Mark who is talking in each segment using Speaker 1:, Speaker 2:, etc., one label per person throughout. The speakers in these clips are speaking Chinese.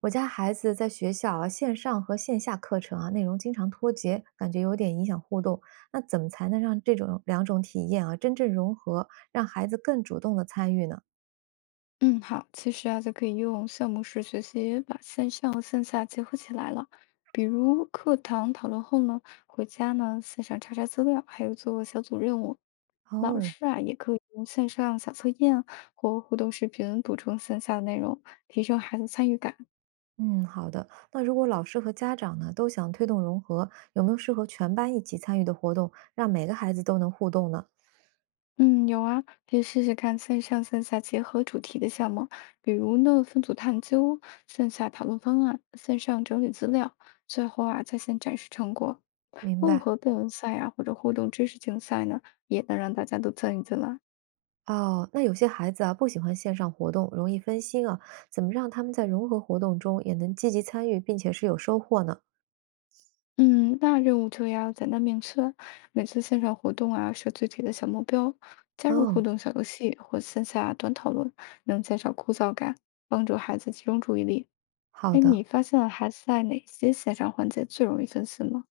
Speaker 1: 我家孩子在学校啊，线上和线下课程啊，内容经常脱节，感觉有点影响互动。那怎么才能让这种两种体验啊真正融合，让孩子更主动的参与呢？
Speaker 2: 嗯，好，其实啊，就可以用项目式学习把线上和线下结合起来了。比如课堂讨论后呢，回家呢线上查查资料，还有做小组任务。老
Speaker 1: 哦，
Speaker 2: 师啊，也可以用线上小测验或互动视频补充线下的内容，提升孩子参与感。
Speaker 1: 嗯，好的。那如果老师和家长呢都想推动融合，有没有适合全班一起参与的活动，让每个孩子都能互动呢？
Speaker 2: 嗯，有啊，可以试试看线上线下结合主题的项目，比如呢分组探究、线下讨论方案、线上整理资料，最后啊在线展示成果。
Speaker 1: 明
Speaker 2: 混
Speaker 1: 白。
Speaker 2: 合辩论赛呀、或者互动知识竞赛呢，也能让大家都参与进来。
Speaker 1: 哦，那有些孩子啊不喜欢线上活动，容易分心啊，怎么让他们在融合活动中也能积极参与，并且是有收获呢？
Speaker 2: 嗯，那任务就要简单明确，每次线上活动啊设具体的小目标，加入互
Speaker 1: 哦，
Speaker 2: 动小游戏或线下短讨论，能减少枯燥感，帮助孩子集中注意力。
Speaker 1: 好
Speaker 2: 哎，
Speaker 1: 的。
Speaker 2: 你发现了孩子在哪些线上环节最容易分心吗？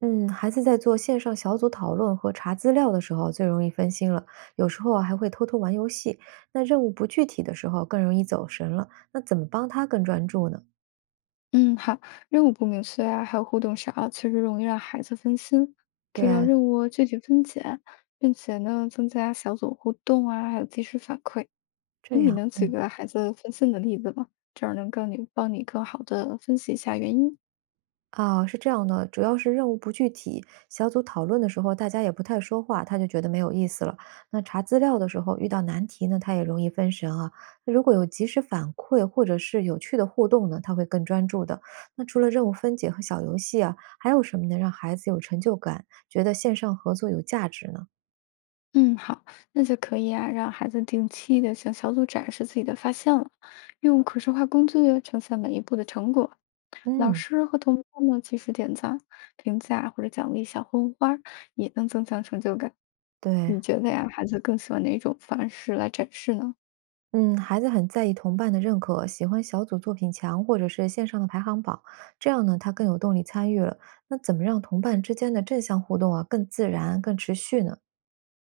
Speaker 1: 嗯，孩子在做线上小组讨论和查资料的时候最容易分心了，有时候啊还会偷偷玩游戏。那任务不具体的时候更容易走神了，那怎么帮他更专注呢？
Speaker 2: 嗯，好，任务不明确啊，还有互动少，确实容易让孩子分心，可以让
Speaker 1: 对，
Speaker 2: 任务具体分解，并且呢增加小组互动啊，还有及时反馈。
Speaker 1: 这
Speaker 2: 诶，你
Speaker 1: 样，
Speaker 2: 能举
Speaker 1: 嗯。
Speaker 2: 个孩子分心的例子吗？这样能帮你更好的分析一下原因。
Speaker 1: 啊，是这样的，主要是任务不具体，小组讨论的时候大家也不太说话，他就觉得没有意思了。那查资料的时候遇到难题呢，他也容易分神啊。那如果有及时反馈或者是有趣的互动呢，他会更专注的。那除了任务分解和小游戏啊，还有什么能让孩子有成就感，觉得线上合作有价值呢？
Speaker 2: 嗯，好，那就可以啊，让孩子定期的向小组展示自己的发现了，用可视化工具呈现每一步的成果。老
Speaker 1: 嗯，
Speaker 2: 师和同伴呢及时点赞、评价或者奖励小红花儿，也能增强成就感。
Speaker 1: 对。
Speaker 2: 你觉得呀，孩子更喜欢哪种方式来展示呢？
Speaker 1: 嗯，孩子很在意同伴的认可，喜欢小组作品墙或者是线上的排行榜，这样呢，他更有动力参与了。那怎么让同伴之间的正向互动啊更自然、更持续呢？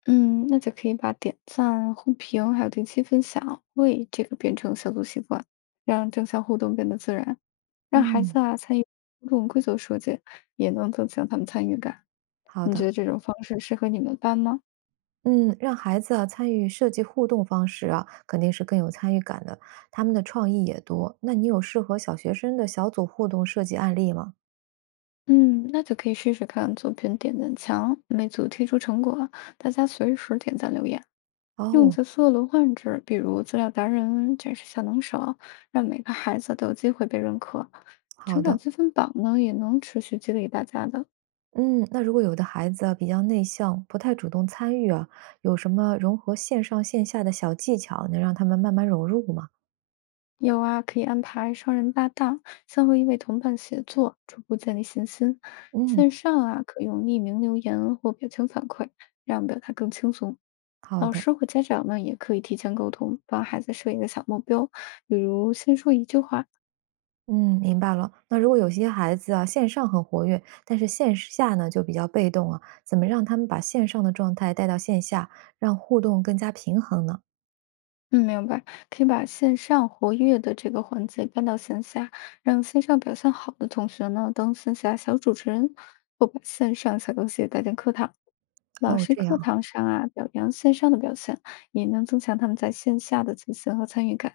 Speaker 2: 嗯，那就可以把点赞、互评还有定期分享为这个变成小组习惯，让正向互动变得自然，让孩
Speaker 1: 嗯，
Speaker 2: 子啊参与互动规则设计，也能增强他们参与感。
Speaker 1: 好
Speaker 2: 你觉
Speaker 1: 的，
Speaker 2: 得这种方式适合你们班吗？
Speaker 1: 嗯，让孩子啊参与设计互动方式啊，肯定是更有参与感的，他们的创意也多。那你有适合小学生的小组互动设计案例吗？
Speaker 2: 嗯，那就可以试试看作品点赞墙，每组贴出成果，大家随时点赞留言，用
Speaker 1: 哦，
Speaker 2: 角色轮换制，比如资料达人展示小能手，让每个孩子都有机会被认可。
Speaker 1: 好
Speaker 2: 成长
Speaker 1: 的，
Speaker 2: 积分榜呢，也能持续激励大家的。
Speaker 1: 嗯，那如果有的孩子啊比较内向，不太主动参与啊，有什么融合线上线下的小技巧，能让他们慢慢融入吗？
Speaker 2: 有啊，可以安排双人搭档，先和一位同伴协作，逐步建立信心。
Speaker 1: 嗯，
Speaker 2: 线上啊，可用匿名留言或表情反馈，让表达更轻松。
Speaker 1: 好
Speaker 2: 老
Speaker 1: 的，
Speaker 2: 师或家长呢，也可以提前沟通，帮孩子设一个小目标，比如先说一句话。
Speaker 1: 嗯，明白了。那如果有些孩子啊，线上很活跃，但是线下呢就比较被动啊，怎么让他们把线上的状态带到线下，让互动更加平衡呢？
Speaker 2: 嗯，明白，可以把线上活跃的这个环节搬到线下，让线上表现好的同学呢当线下小主持人，或把线上小游戏带进课堂。老
Speaker 1: 哦，
Speaker 2: 师
Speaker 1: 这
Speaker 2: 课
Speaker 1: 样。
Speaker 2: 堂上啊，表扬线上的表现，也能增强他们在线下的自信和参与感。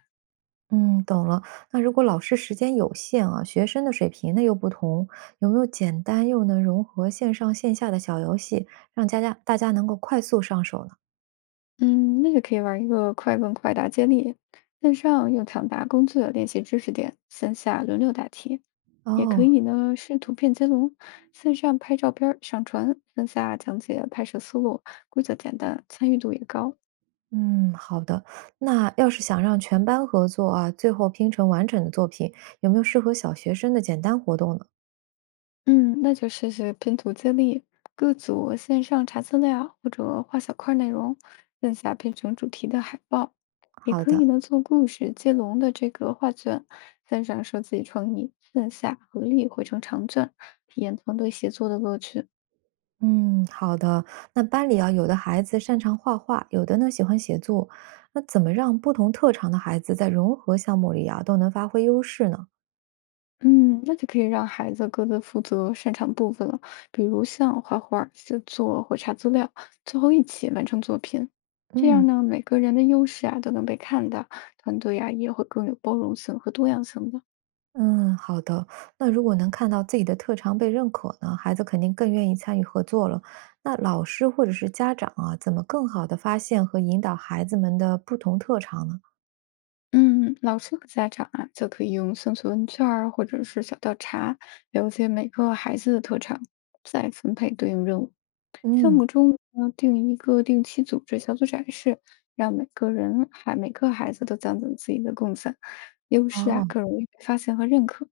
Speaker 1: 嗯，懂了。那如果老师时间有限啊，学生的水平呢又不同，有没有简单又能融合线上线下的小游戏，让家家大家能够快速上手呢？
Speaker 2: 嗯，那个可以玩一个快问快答接力，线上用抢答工具练习知识点，线下轮流答题。也可
Speaker 1: 哦，
Speaker 2: 以呢，是图片接龙，线上拍照片儿上传，线下讲解拍摄思路，规则简单，参与度也高。
Speaker 1: 嗯，好的。那要是想让全班合作啊，最后拼成完整的作品，有没有适合小学生的简单活动呢？
Speaker 2: 嗯，那就试试拼图接力，各组线上查资料，或者画小块儿内容，线下拼成主题的海报。也
Speaker 1: 好
Speaker 2: 可以
Speaker 1: 的。
Speaker 2: 呢，做故事接龙的这个画卷，线上自己创意，线下合力绘成长卷，体验团队协作的乐趣。
Speaker 1: 嗯，好的。那班里啊，有的孩子擅长画画，有的呢喜欢写作，那怎么让不同特长的孩子在融合项目里啊都能发挥优势呢？
Speaker 2: 嗯，那就可以让孩子各自负责擅长部分了，比如像画画、写作或查资料，最后一起完成作品。这
Speaker 1: 嗯。
Speaker 2: 样呢，每个人的优势啊都能被看到，团队啊也会更有包容性和多样性的。
Speaker 1: 嗯，好的。那如果能看到自己的特长被认可呢，孩子肯定更愿意参与合作了。那老师或者是家长啊，怎么更好的发现和引导孩子们的不同特长呢？
Speaker 2: 嗯，老师和家长啊就可以用兴趣问卷儿或者是小调查，了解每个孩子的特长，再分配对应任务。项
Speaker 1: 嗯，
Speaker 2: 目中呢，定一个定期组织小组展示，让每个人还每个孩子都讲讲自己的贡献，优势啊
Speaker 1: 哦，
Speaker 2: 更容易被发现和认可。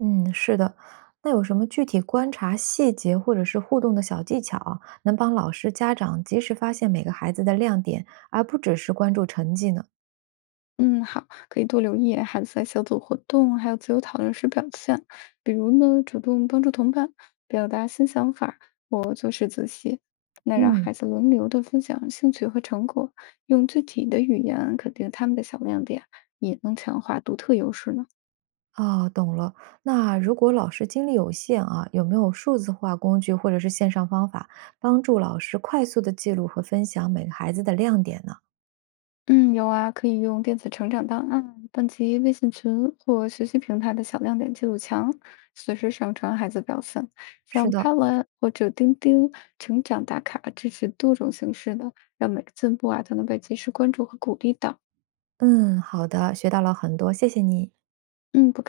Speaker 1: 嗯，是的。那有什么具体观察细节或者是互动的小技巧啊能帮老师、家长及时发现每个孩子的亮点，而不只是关注成绩呢？
Speaker 2: 嗯，好，可以多留意孩子在小组活动还有自由讨论时表现，比如呢，主动帮助同伴，表达新想法，或做事仔细。那让
Speaker 1: 嗯
Speaker 2: 孩子轮流的分享兴趣和成果，用具体的语言肯定他们的小亮点，也能强化独特优势呢。
Speaker 1: 哦，懂了。那如果老师精力有限啊，有没有数字化工具或者是线上方法，帮助老师快速的记录和分享每个孩子的亮点呢？
Speaker 2: 嗯，有啊，可以用电子成长档案、班级微信群或学习平台的小亮点记录墙，随时上传孩子表现。
Speaker 1: 是
Speaker 2: 像拍
Speaker 1: 的，
Speaker 2: a 或者钉钉成长打卡，支持多种形式的，让每个进步啊都能被及时关注和鼓励到。
Speaker 1: 嗯，好的，学到了很多，谢谢你。
Speaker 2: 嗯，不客气。